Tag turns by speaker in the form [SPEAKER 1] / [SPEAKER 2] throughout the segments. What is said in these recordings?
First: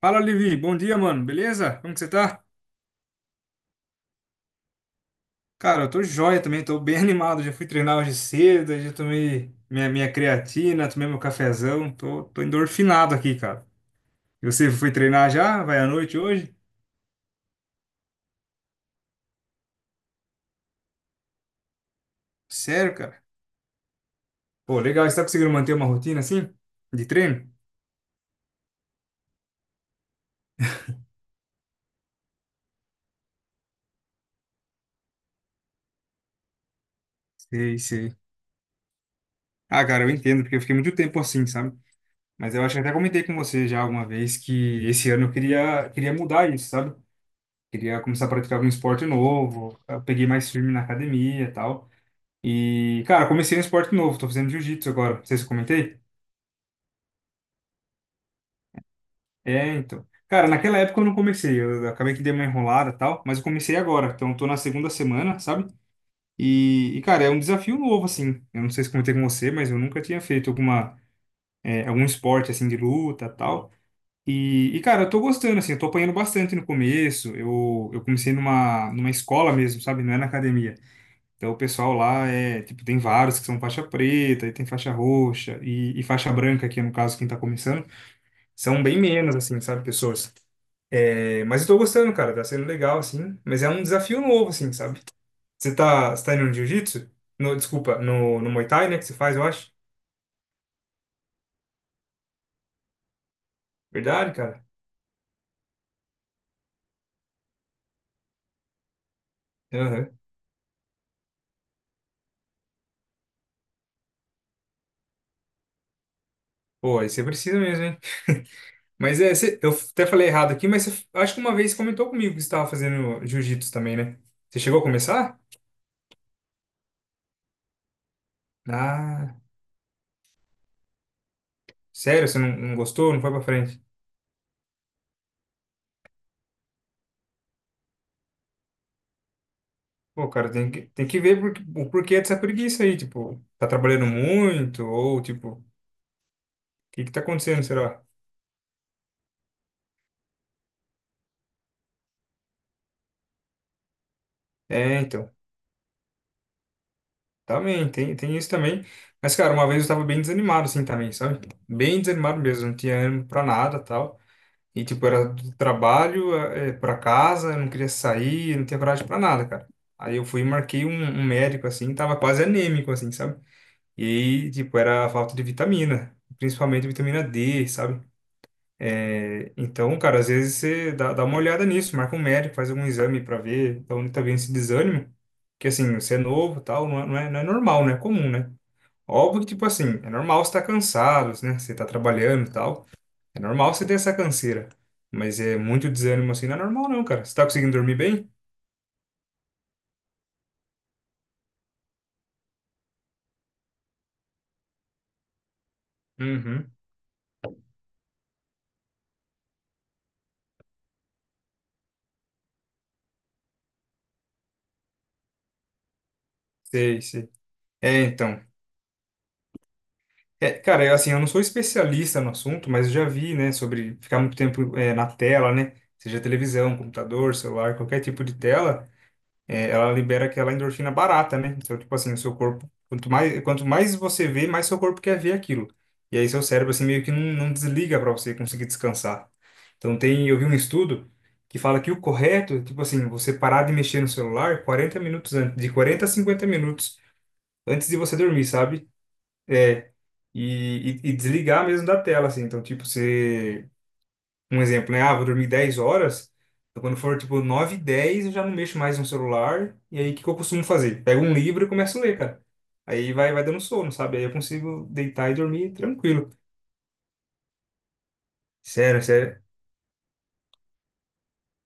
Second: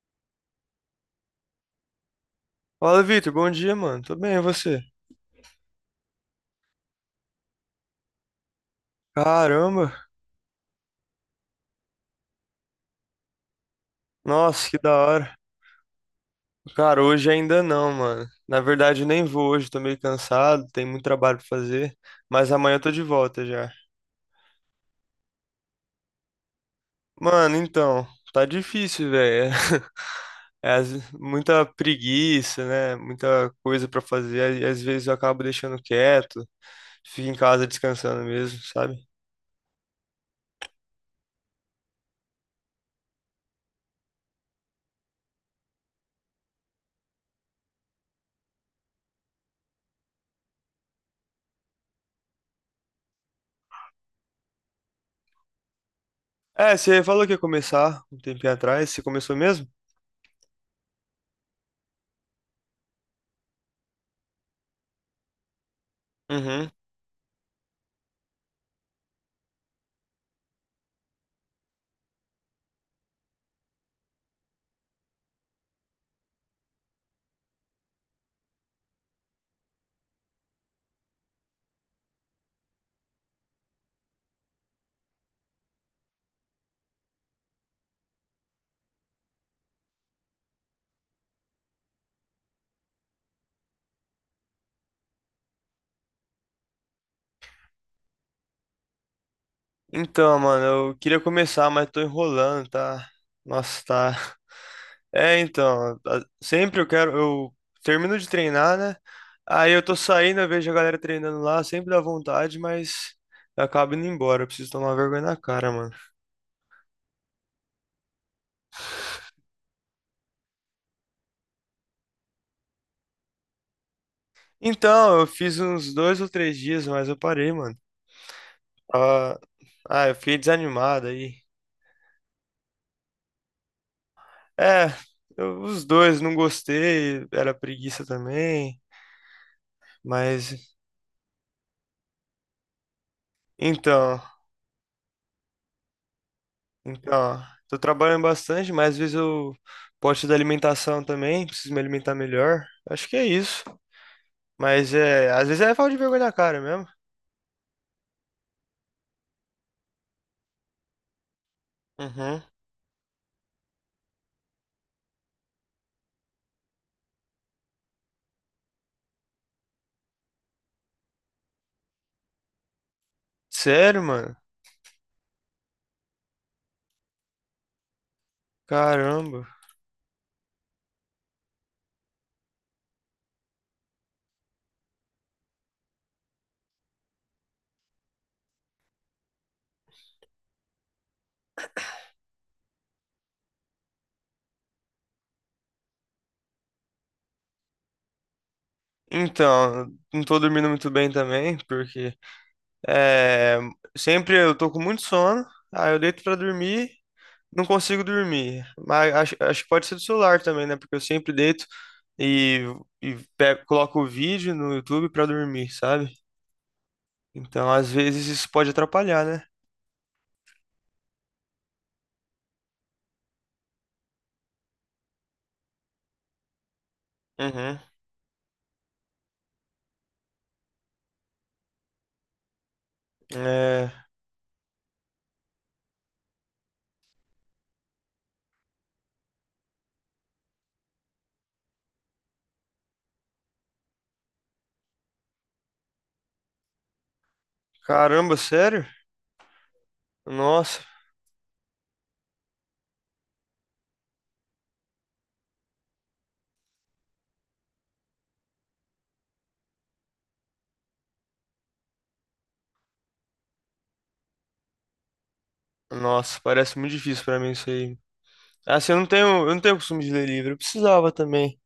[SPEAKER 1] Fala, Levi. Bom dia, mano. Beleza? Como que você tá?
[SPEAKER 2] Fala, Vitor. Bom dia, mano. Tô bem, e você?
[SPEAKER 1] Cara, eu tô joia também, tô bem animado. Já fui treinar hoje cedo, já tomei minha,
[SPEAKER 2] Caramba.
[SPEAKER 1] minha creatina, tomei meu cafezão. Tô endorfinado aqui, cara. E você
[SPEAKER 2] Nossa, que
[SPEAKER 1] foi
[SPEAKER 2] da
[SPEAKER 1] treinar
[SPEAKER 2] hora.
[SPEAKER 1] já? Vai à noite hoje?
[SPEAKER 2] Cara, hoje ainda não, mano. Na verdade, nem vou hoje. Tô meio cansado, tem muito trabalho pra fazer. Mas amanhã eu tô
[SPEAKER 1] Sério,
[SPEAKER 2] de
[SPEAKER 1] cara?
[SPEAKER 2] volta já.
[SPEAKER 1] Pô, legal. Você tá conseguindo manter uma rotina assim? De treino?
[SPEAKER 2] Mano, então, tá difícil, velho. É, muita preguiça, né? Muita coisa pra fazer. E às vezes eu acabo deixando quieto. Fico em casa
[SPEAKER 1] Sei, sei.
[SPEAKER 2] descansando mesmo, sabe?
[SPEAKER 1] Ah, cara, eu entendo, porque eu fiquei muito tempo assim, sabe? Mas eu acho que até comentei com você já alguma vez que esse ano eu queria mudar isso, sabe? Queria começar a praticar algum esporte novo. Eu peguei mais firme na academia e tal. E, cara, eu comecei um esporte novo, tô fazendo jiu-jitsu agora. Não sei se eu comentei.
[SPEAKER 2] É, você falou que ia começar um tempinho atrás. Você começou mesmo?
[SPEAKER 1] É, então. Cara, naquela época eu não comecei, eu acabei que dei uma enrolada e tal, mas eu comecei agora, então eu tô na segunda semana, sabe?
[SPEAKER 2] Uhum.
[SPEAKER 1] E, cara, é um desafio novo, assim. Eu não sei se comentei com você, mas eu nunca tinha feito algum esporte, assim, de luta e tal. E, cara, eu tô gostando, assim, eu tô apanhando bastante no começo. Eu comecei numa escola mesmo, sabe? Não é na academia. Então, o pessoal lá é, tipo, tem vários que são faixa preta, e tem faixa roxa, e faixa branca, que é, no caso, quem tá começando, são bem menos, assim, sabe, pessoas. É, mas eu tô gostando, cara, tá sendo legal, assim, mas é um desafio novo, assim, sabe? Você tá indo no jiu-jitsu? No, desculpa, no Muay Thai, né, que você faz, eu acho.
[SPEAKER 2] Então, mano, eu queria começar, mas tô enrolando, tá? Nossa, tá.
[SPEAKER 1] Verdade, cara.
[SPEAKER 2] É, então, sempre eu quero, eu termino de treinar, né? Aí eu tô
[SPEAKER 1] Aham.
[SPEAKER 2] saindo, eu vejo a galera treinando lá, sempre dá vontade, mas eu acabo indo embora, eu preciso tomar vergonha na cara, mano.
[SPEAKER 1] Pô, aí você precisa mesmo, hein? Mas é, eu até falei errado aqui, mas você, acho que uma vez comentou comigo que você estava fazendo jiu-jitsu também, né? Você chegou a
[SPEAKER 2] Então, eu
[SPEAKER 1] começar?
[SPEAKER 2] fiz uns dois ou três dias, mas eu parei, mano.
[SPEAKER 1] Ah,
[SPEAKER 2] Ah, ah, eu fiquei desanimado aí.
[SPEAKER 1] sério, você não gostou? Não foi pra frente?
[SPEAKER 2] É, eu- os dois, não gostei, era preguiça também,
[SPEAKER 1] Pô, cara,
[SPEAKER 2] mas
[SPEAKER 1] tem que ver o porquê dessa preguiça aí, tipo, tá trabalhando
[SPEAKER 2] então.
[SPEAKER 1] muito, ou tipo, o que que tá
[SPEAKER 2] Então,
[SPEAKER 1] acontecendo,
[SPEAKER 2] tô
[SPEAKER 1] será?
[SPEAKER 2] trabalhando bastante, mas às vezes eu posto da alimentação também, preciso me alimentar melhor. Acho que é isso. Mas
[SPEAKER 1] É, então,
[SPEAKER 2] é, às vezes é falta de vergonha na cara mesmo.
[SPEAKER 1] também, tem isso também. Mas, cara, uma vez eu tava bem desanimado, assim, também, sabe? Bem desanimado
[SPEAKER 2] Uhum.
[SPEAKER 1] mesmo, não tinha ânimo pra nada, tal. E, tipo, era do trabalho, pra casa, eu não queria sair, eu não tinha coragem pra nada, cara. Aí eu fui e marquei um médico, assim, tava quase anêmico, assim, sabe?
[SPEAKER 2] Sério,
[SPEAKER 1] E
[SPEAKER 2] mano?
[SPEAKER 1] aí, tipo, era a falta de vitamina, principalmente vitamina D, sabe?
[SPEAKER 2] Caramba.
[SPEAKER 1] Então, cara, às vezes você dá uma olhada nisso, marca um médico, faz algum exame pra ver da onde tá vindo esse desânimo. Que assim, você é novo e tal, não é normal, não é comum, né? Óbvio que, tipo assim, é normal você estar cansado, né? Você tá trabalhando e tal. É normal você ter essa canseira. Mas é muito desânimo assim, não é normal não, cara. Você tá conseguindo dormir bem?
[SPEAKER 2] Então, não tô dormindo muito bem também, porque é, sempre eu tô com muito sono, aí eu deito pra
[SPEAKER 1] Uhum.
[SPEAKER 2] dormir, não consigo dormir. Mas acho que pode ser do celular também, né? Porque eu sempre deito e, e coloco o vídeo no YouTube pra dormir, sabe?
[SPEAKER 1] Sei, sei.
[SPEAKER 2] Então, às
[SPEAKER 1] É,
[SPEAKER 2] vezes
[SPEAKER 1] então.
[SPEAKER 2] isso pode atrapalhar, né?
[SPEAKER 1] É, cara, eu, assim, eu não sou especialista no assunto, mas eu já vi, né, sobre ficar muito tempo, na tela, né? Seja televisão, computador, celular,
[SPEAKER 2] Uhum.
[SPEAKER 1] qualquer tipo de tela. Ela libera aquela endorfina barata, né? Então, tipo assim, o seu corpo, quanto mais, quanto
[SPEAKER 2] É,
[SPEAKER 1] mais você vê, mais seu corpo quer ver aquilo. E aí seu cérebro, assim, meio que não desliga para você conseguir descansar. Então, eu vi um estudo que fala que o correto, é, tipo assim, você parar de mexer no celular 40 minutos antes, de 40 a 50 minutos antes de você
[SPEAKER 2] caramba,
[SPEAKER 1] dormir,
[SPEAKER 2] sério?
[SPEAKER 1] sabe? É,
[SPEAKER 2] Nossa,
[SPEAKER 1] e desligar mesmo da tela, assim. Então, tipo, você um exemplo, né? Ah, vou dormir 10 horas. Então, quando for tipo nove e 10, eu já não mexo mais no celular. E aí, o que que eu costumo fazer? Pego um livro e começo a ler, cara. Aí vai dando sono, sabe? Aí eu consigo deitar e dormir tranquilo.
[SPEAKER 2] nossa, parece muito difícil pra mim isso aí. Assim,
[SPEAKER 1] Sério, sério.
[SPEAKER 2] eu não tenho costume de ler livro, eu precisava também.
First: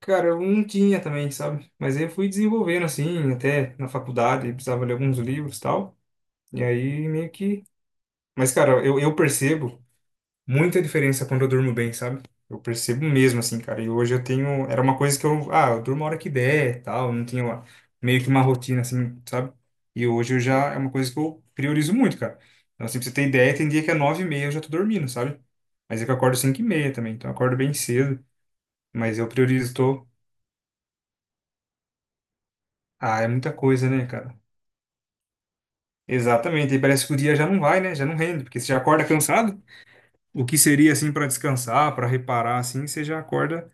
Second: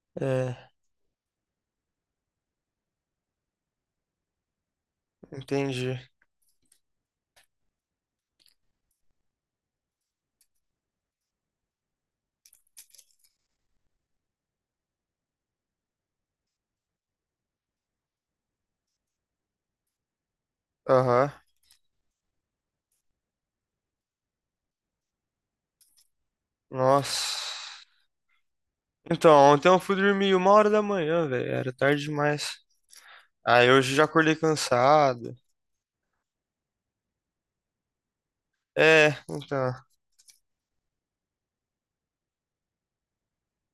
[SPEAKER 1] Cara, eu não
[SPEAKER 2] É,
[SPEAKER 1] tinha também, sabe? Mas aí eu fui desenvolvendo assim, até na faculdade, precisava ler alguns livros e
[SPEAKER 2] entendi.
[SPEAKER 1] tal. E aí meio que. Mas, cara, eu percebo muita diferença quando eu durmo bem, sabe? Eu percebo mesmo, assim, cara. E hoje eu tenho. Era uma coisa que eu. Ah, eu durmo a hora que der, tal. Não tinha meio que uma rotina, assim, sabe? E hoje eu já. É uma coisa que
[SPEAKER 2] Aham.
[SPEAKER 1] eu priorizo muito, cara. Então, assim, pra você ter ideia, tem dia que é 9h30 eu já tô dormindo, sabe? Mas é que eu acordo 5h30 também. Então eu acordo bem
[SPEAKER 2] Nossa.
[SPEAKER 1] cedo. Mas eu
[SPEAKER 2] Então, ontem
[SPEAKER 1] priorizo.
[SPEAKER 2] eu fui dormir 1 hora da manhã, velho, era tarde demais.
[SPEAKER 1] Ah, é muita
[SPEAKER 2] Aí
[SPEAKER 1] coisa,
[SPEAKER 2] hoje eu já
[SPEAKER 1] né,
[SPEAKER 2] acordei
[SPEAKER 1] cara?
[SPEAKER 2] cansado.
[SPEAKER 1] Exatamente. E parece que o dia já não vai, né? Já não rende. Porque você já acorda
[SPEAKER 2] É,
[SPEAKER 1] cansado.
[SPEAKER 2] então.
[SPEAKER 1] O que seria, assim, pra descansar, pra reparar, assim, você já acorda.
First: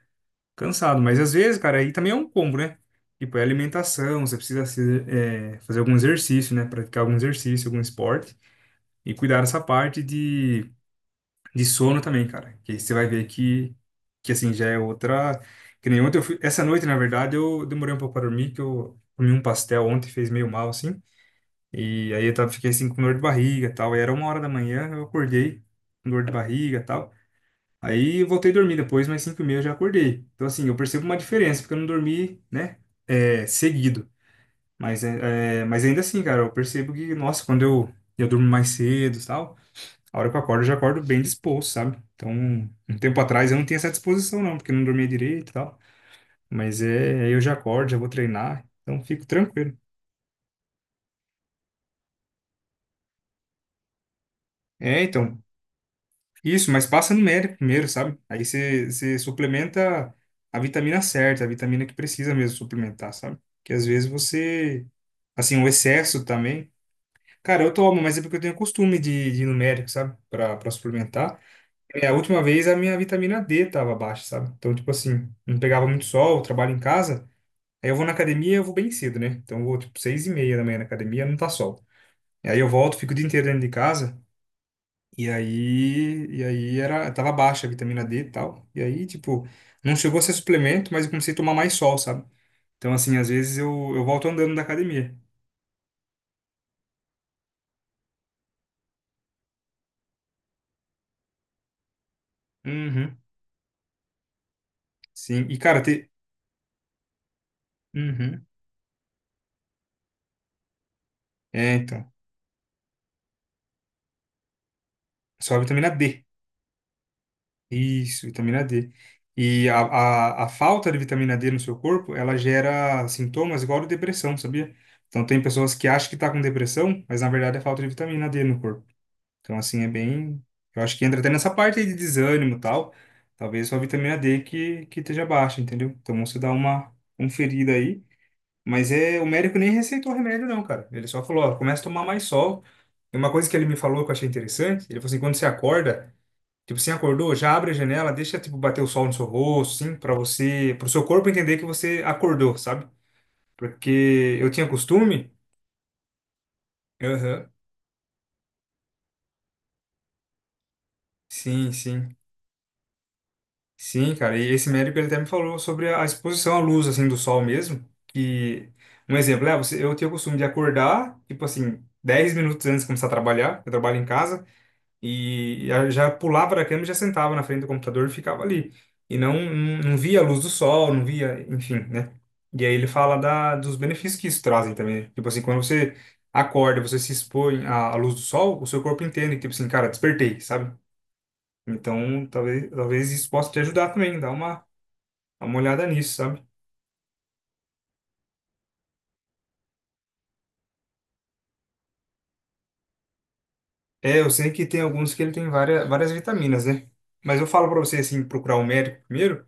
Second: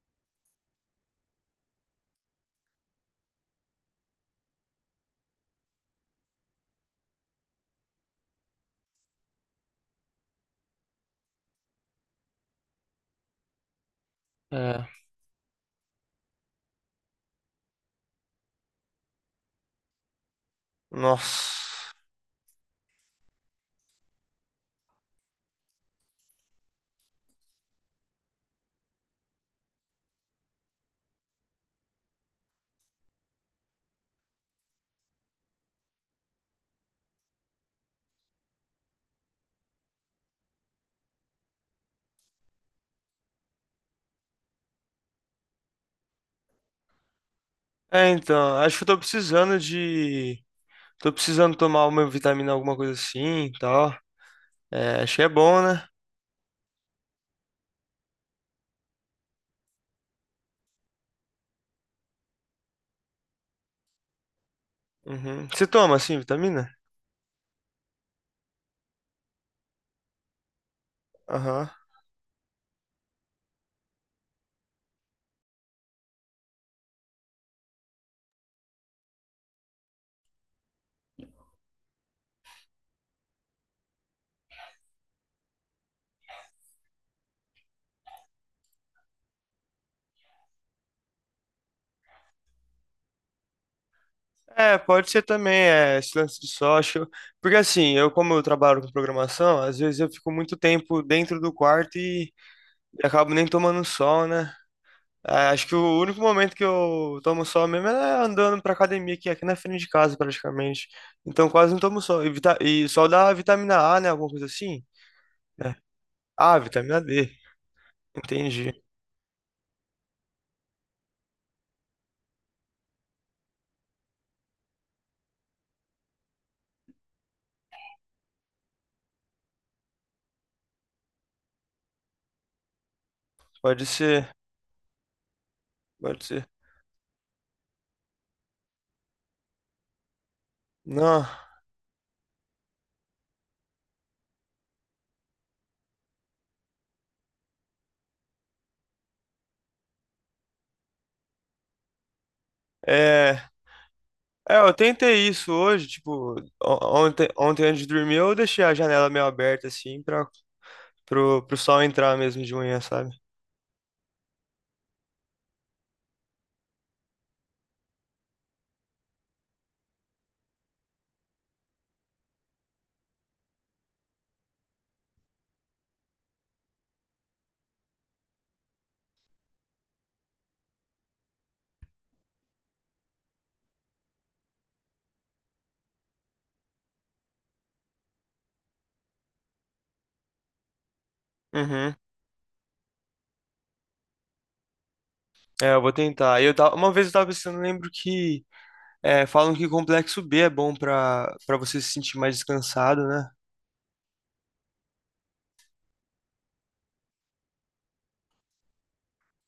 [SPEAKER 1] Cansado, mas às vezes, cara, aí também é um combo, né? Tipo, é alimentação, você precisa fazer algum exercício, né? Praticar algum exercício, algum esporte. E cuidar dessa parte de sono também, cara. Que aí você vai ver que assim, já é
[SPEAKER 2] É.
[SPEAKER 1] outra. Que nem ontem eu fui. Essa noite, na verdade, eu demorei um pouco para dormir, que eu comi um pastel ontem, fez meio mal, assim.
[SPEAKER 2] Nossa.
[SPEAKER 1] E aí fiquei assim com dor de barriga e tal. E era 1h da manhã, eu acordei com dor de barriga e tal. Aí eu voltei a dormir depois, mas 5h30 eu já acordei. Então, assim, eu percebo uma diferença, porque eu não dormi, né, seguido. Mas ainda assim, cara, eu percebo que, nossa, quando eu durmo mais cedo e tal, a hora que eu acordo, eu já acordo bem disposto, sabe? Então, um tempo atrás eu não tinha essa disposição, não, porque eu não dormia direito e tal. Mas é, aí eu já acordo, já vou
[SPEAKER 2] É, então,
[SPEAKER 1] treinar,
[SPEAKER 2] acho que eu tô
[SPEAKER 1] então fico
[SPEAKER 2] precisando
[SPEAKER 1] tranquilo.
[SPEAKER 2] de. Tô precisando tomar uma vitamina, alguma coisa assim, e tal. É,
[SPEAKER 1] É,
[SPEAKER 2] acho que é
[SPEAKER 1] então,
[SPEAKER 2] bom, né?
[SPEAKER 1] isso, mas passa numérico primeiro, sabe? Aí você suplementa a vitamina certa, a vitamina que precisa mesmo suplementar, sabe? Que às vezes você,
[SPEAKER 2] Uhum.
[SPEAKER 1] assim,
[SPEAKER 2] Você
[SPEAKER 1] o
[SPEAKER 2] toma, assim,
[SPEAKER 1] excesso também.
[SPEAKER 2] vitamina?
[SPEAKER 1] Cara, eu tomo, mas é porque eu tenho costume de numérico, sabe? Pra suplementar.
[SPEAKER 2] Aham.
[SPEAKER 1] É a última vez a minha vitamina D tava baixa, sabe? Então, tipo assim, não pegava muito sol, eu trabalho em casa. Aí eu vou na academia, eu vou bem cedo, né? Então eu vou, tipo, 6h30 da manhã na academia, não tá sol. Aí eu volto, fico o dia inteiro dentro de casa. E aí era, tava baixa a vitamina D e tal. E aí, tipo, não chegou a ser suplemento, mas eu comecei a tomar mais sol, sabe? Então, assim, às vezes eu volto andando da
[SPEAKER 2] É, pode
[SPEAKER 1] academia.
[SPEAKER 2] ser também, é, esse lance de sol, porque assim, eu trabalho com programação, às vezes eu fico muito tempo dentro do quarto e
[SPEAKER 1] Uhum.
[SPEAKER 2] acabo nem tomando sol, né?
[SPEAKER 1] Sim.
[SPEAKER 2] É,
[SPEAKER 1] E,
[SPEAKER 2] acho que
[SPEAKER 1] cara,
[SPEAKER 2] o único momento que eu tomo sol mesmo é
[SPEAKER 1] Uhum.
[SPEAKER 2] andando pra academia, que é aqui na frente de casa, praticamente. Então quase
[SPEAKER 1] É,
[SPEAKER 2] não tomo
[SPEAKER 1] então.
[SPEAKER 2] sol. E, vita... e sol dá vitamina A, né? Alguma coisa assim?
[SPEAKER 1] Só a
[SPEAKER 2] Né?
[SPEAKER 1] vitamina D.
[SPEAKER 2] Ah, vitamina D.
[SPEAKER 1] Isso, vitamina
[SPEAKER 2] Entendi.
[SPEAKER 1] D. E a falta de vitamina D no seu corpo, ela gera sintomas igual a de depressão, sabia? Então, tem pessoas que acham que tá com depressão, mas na verdade é falta de vitamina D no corpo. Então, assim, é bem. Eu acho que entra até nessa parte aí de desânimo e tal. Talvez sua
[SPEAKER 2] Pode
[SPEAKER 1] vitamina
[SPEAKER 2] ser.
[SPEAKER 1] D que esteja baixa, entendeu? Então,
[SPEAKER 2] Pode
[SPEAKER 1] você
[SPEAKER 2] ser.
[SPEAKER 1] dá uma conferida aí. Mas é, o médico nem receitou remédio, não, cara. Ele só
[SPEAKER 2] Não,
[SPEAKER 1] falou, ó, começa a tomar mais sol. E uma coisa que ele me falou que eu achei interessante, ele falou assim, quando você acorda, tipo, você acordou, já abre a janela, deixa, tipo, bater o sol no seu rosto, assim, pra você, pro seu corpo entender que você acordou, sabe?
[SPEAKER 2] é.
[SPEAKER 1] Porque eu
[SPEAKER 2] É,
[SPEAKER 1] tinha
[SPEAKER 2] eu tentei
[SPEAKER 1] costume.
[SPEAKER 2] isso hoje, tipo, ontem,
[SPEAKER 1] Aham.
[SPEAKER 2] ontem antes de dormir eu deixei a janela meio aberta, assim, pro
[SPEAKER 1] Sim,
[SPEAKER 2] sol
[SPEAKER 1] sim.
[SPEAKER 2] entrar mesmo de manhã, sabe?
[SPEAKER 1] Sim, cara, e esse médico ele até me falou sobre a exposição à luz, assim, do sol mesmo, que, um exemplo, eu tenho o costume de acordar, tipo assim, 10 minutos antes de começar a trabalhar, eu trabalho em casa, e já já pulava da cama e já sentava na frente do computador e ficava ali, e não via a luz do sol, não via, enfim, né? E aí ele fala dos benefícios que isso trazem também, né. Tipo assim, quando você acorda, você se expõe à luz do sol, o seu corpo entende, que, tipo assim, cara, despertei, sabe?
[SPEAKER 2] Uhum.
[SPEAKER 1] Então, talvez isso possa te ajudar também, dar uma Dá uma
[SPEAKER 2] É, eu
[SPEAKER 1] olhada
[SPEAKER 2] vou
[SPEAKER 1] nisso,
[SPEAKER 2] tentar.
[SPEAKER 1] sabe?
[SPEAKER 2] Uma vez eu tava pensando, eu lembro que é, falam que complexo B é bom pra você se sentir mais descansado, né?
[SPEAKER 1] É, eu sei que tem alguns que ele tem várias, várias vitaminas, né? Mas eu falo pra você, assim, procurar um médico primeiro,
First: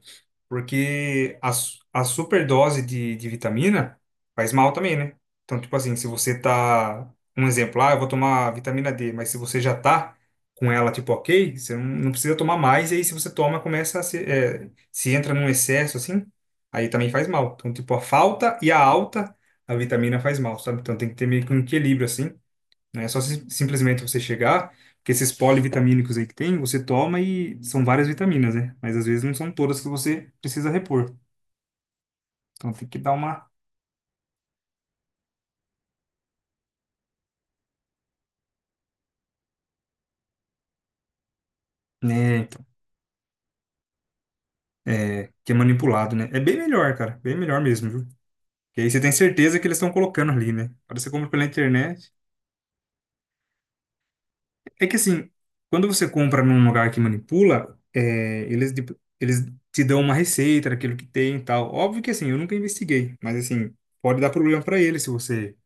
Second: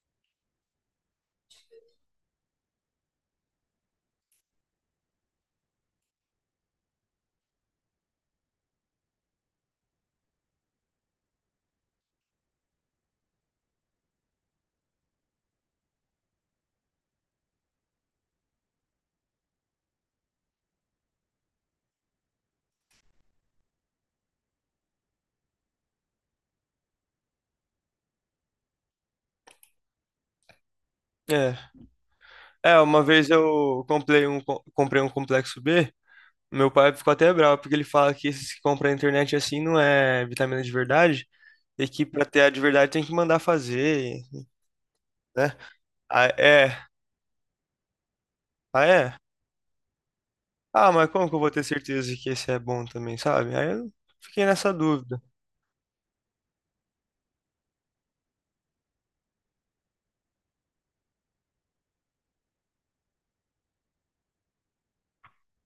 [SPEAKER 1] porque a superdose de vitamina faz mal também, né? Então, tipo assim, se você tá... Um exemplo, ah, eu vou tomar vitamina D, mas se você já tá com ela, tipo, ok, você não precisa tomar mais, e aí se você toma, começa a se entra num excesso, assim, aí também faz mal. Então, tipo, a falta e a alta, a vitamina faz mal, sabe? Então tem que ter meio que um equilíbrio, assim. Não é só simplesmente você chegar, porque esses polivitamínicos aí que tem, você toma e são várias vitaminas, né? Mas às vezes não são todas que você precisa repor.
[SPEAKER 2] É.
[SPEAKER 1] Então
[SPEAKER 2] É,
[SPEAKER 1] tem que
[SPEAKER 2] uma
[SPEAKER 1] dar
[SPEAKER 2] vez
[SPEAKER 1] uma,
[SPEAKER 2] eu comprei um, comprei um complexo B, meu pai ficou até bravo, porque ele fala que esses que compram na internet assim não é vitamina de verdade. E que pra
[SPEAKER 1] né,
[SPEAKER 2] ter a de
[SPEAKER 1] então,
[SPEAKER 2] verdade tem que mandar fazer,
[SPEAKER 1] que é
[SPEAKER 2] né?
[SPEAKER 1] manipulado,
[SPEAKER 2] Ah,
[SPEAKER 1] né? É bem
[SPEAKER 2] é.
[SPEAKER 1] melhor, cara, bem melhor mesmo, viu? Porque
[SPEAKER 2] Ah,
[SPEAKER 1] aí você tem
[SPEAKER 2] é?
[SPEAKER 1] certeza que eles estão colocando ali, né?
[SPEAKER 2] Ah,
[SPEAKER 1] Quando
[SPEAKER 2] mas
[SPEAKER 1] você
[SPEAKER 2] como
[SPEAKER 1] compra
[SPEAKER 2] que eu
[SPEAKER 1] pela
[SPEAKER 2] vou ter
[SPEAKER 1] internet,
[SPEAKER 2] certeza que esse é bom também, sabe? Aí eu fiquei nessa
[SPEAKER 1] é que
[SPEAKER 2] dúvida.
[SPEAKER 1] assim, quando você compra num lugar que manipula, é, eles te dão uma receita daquilo que tem e tal. Óbvio que assim, eu nunca investiguei, mas assim, pode dar problema para eles se você.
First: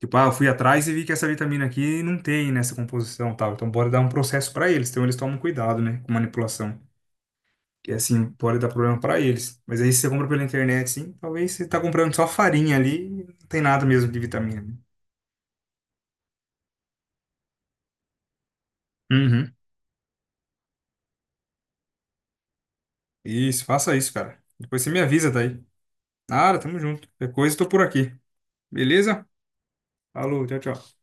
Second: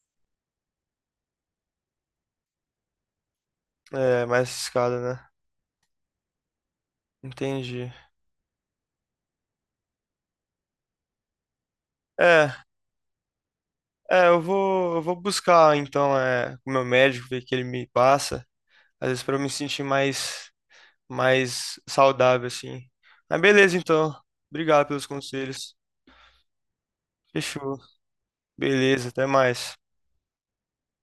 [SPEAKER 1] Tipo, ah, eu fui atrás e vi que essa vitamina aqui não tem nessa composição, e tal. Então bora dar um
[SPEAKER 2] É, mais
[SPEAKER 1] processo para eles.
[SPEAKER 2] escada,
[SPEAKER 1] Então eles
[SPEAKER 2] né?
[SPEAKER 1] tomam cuidado, né, com manipulação.
[SPEAKER 2] Entendi.
[SPEAKER 1] Que assim pode dar problema para eles. Mas aí se você compra pela internet, sim, talvez você tá comprando só
[SPEAKER 2] É,
[SPEAKER 1] farinha ali, e não tem nada mesmo de vitamina, né?
[SPEAKER 2] eu vou buscar então é, com o meu médico, ver o que ele me passa. Às vezes pra eu me
[SPEAKER 1] Uhum.
[SPEAKER 2] sentir mais, mais saudável, assim. Mas
[SPEAKER 1] Isso,
[SPEAKER 2] beleza,
[SPEAKER 1] faça isso,
[SPEAKER 2] então.
[SPEAKER 1] cara. Depois
[SPEAKER 2] Obrigado
[SPEAKER 1] você me
[SPEAKER 2] pelos
[SPEAKER 1] avisa daí.
[SPEAKER 2] conselhos.
[SPEAKER 1] Nada, tamo junto. Qualquer coisa, tô
[SPEAKER 2] Fechou.
[SPEAKER 1] por aqui.
[SPEAKER 2] Beleza, até
[SPEAKER 1] Beleza?
[SPEAKER 2] mais.
[SPEAKER 1] Falou, tchau, tchau.